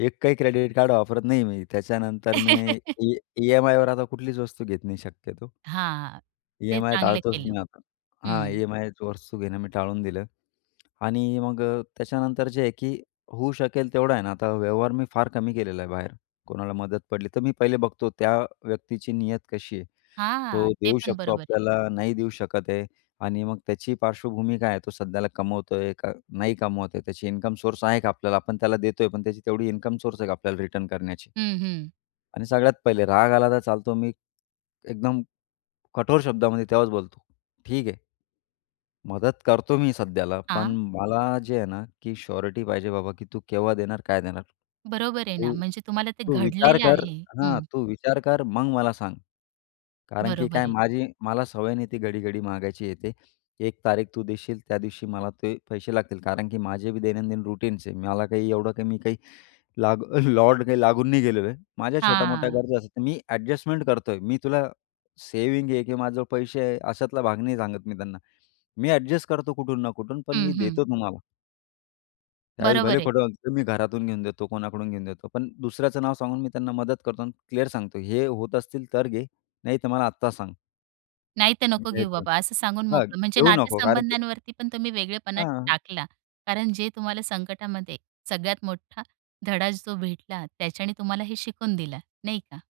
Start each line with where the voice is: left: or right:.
left: एकही credit card वापरत नाही मी. त्याच्यानंतर मी ई ई-एम-आयवर आता कुठलीच वस्तू घेत नाही शक्यतो.
right: हां, ते
left: ई-एम-आय
right: चांगलं
left: टाळतोच
right: केलं.
left: मी आत हां.
right: हं.
left: ई-एम-आयच वस्तू घेणं मी टाळून दिलं आणि मग अ, त्याच्यानंतर जे आहे की होऊ शकेल तेवढं आहे ना आता व्यवहार मी फार कमी केलेला आहे बाहेर कोणाला मदत पडली, तर मी पहिले बघतो त्या व्यक्तीची नियत कशी आहे.
right: हां,
left: तो
right: हां. ते
left: देऊ
right: पण
left: शकतो
right: बरोबर आहे.
left: आपल्याला, नाही देऊ शकत आहे आणि मग त्याची पार्श्वभूमी काय आहे तो सध्याला कमवतोय का नाही कमवत आहे. त्याची इन्कम सोर्स आहे का आपल्याला आपण त्याला देतोय पण त्याची तेवढी इन्कम सोर्स आहे का आपल्याला रिटर्न करण्याची.
right: हं, हं.
left: आणि सगळ्यात पहिले राग आला तर चालतो मी एकदम कठोर शब्दामध्ये तेव्हाच बोलतो, "ठीक आहे" "मदत करतो मी सध्याला. पण
right: हां.
left: मला जे आहे ना, की शोरीटी पाहिजे बाबा, की तू केव्हा देणार, काय देणार?
right: बरोबर आहे ना.
left: तू
right: म्हणजे तुम्हाला ते
left: तू विचार
right: घडलेलं
left: कर"
right: आहे.
left: हां.
right: हं.
left: "तू विचार कर मग मला सांग. कारण की
right: बरोबर
left: काय
right: आहे.
left: माझी मला सवय नाही, ती घडी-घडी मागायची हे ते एक तारीख तू देशील त्या दिवशी मला ते पैसे लागतील, कारण की माझे बी दैनंदिन रुटीनचे आहे मला काही एवढं काही मी काही लागू लॉर्डने काही लागून नाही गेलेलो आहे माझ्या छोट्या-मोठ्या
right: हां.
left: गरजा असतात. मी ॲडजस्टमेंट करतोय मी तुला सेव्हिंग आहे की माझ्याजवळ पैसे आहे." अशातला भाग नाही सांगत मी त्यांना "मी ॲडजस्ट करतो कुठून ना कुठून पण
right: हं,
left: मी
right: हं.
left: देतो तुम्हाला." त्यावेळेस भले
right: बरोबर आहे.
left: खोटं बोलतो मी घरातून घेऊन देतो कोणाकडून घेऊन देतो पण दुसऱ्याचं नाव सांगून मी त्यांना मदत करतो आणि क्लिअर सांगतो "हे होत असतील तर घे नाहीतर मला आत्ता सांग."
right: नाही तर, नको घेऊ
left: द्यायचं.
right: बाबा. असं सांगून
left: हां,
right: मोकळं. म्हणजे
left: घेऊ नको. कारण की
right: नातेसंबंधांवरती पण तुम्ही वेगळेपण
left: हां.
right: टाकला. कारण जे तुम्हाला संकटामध्ये सगळ्यात मोठा धडाच जो भेटला, त्याच्याने तुम्हाला हे शिकून दिलं, नाही का.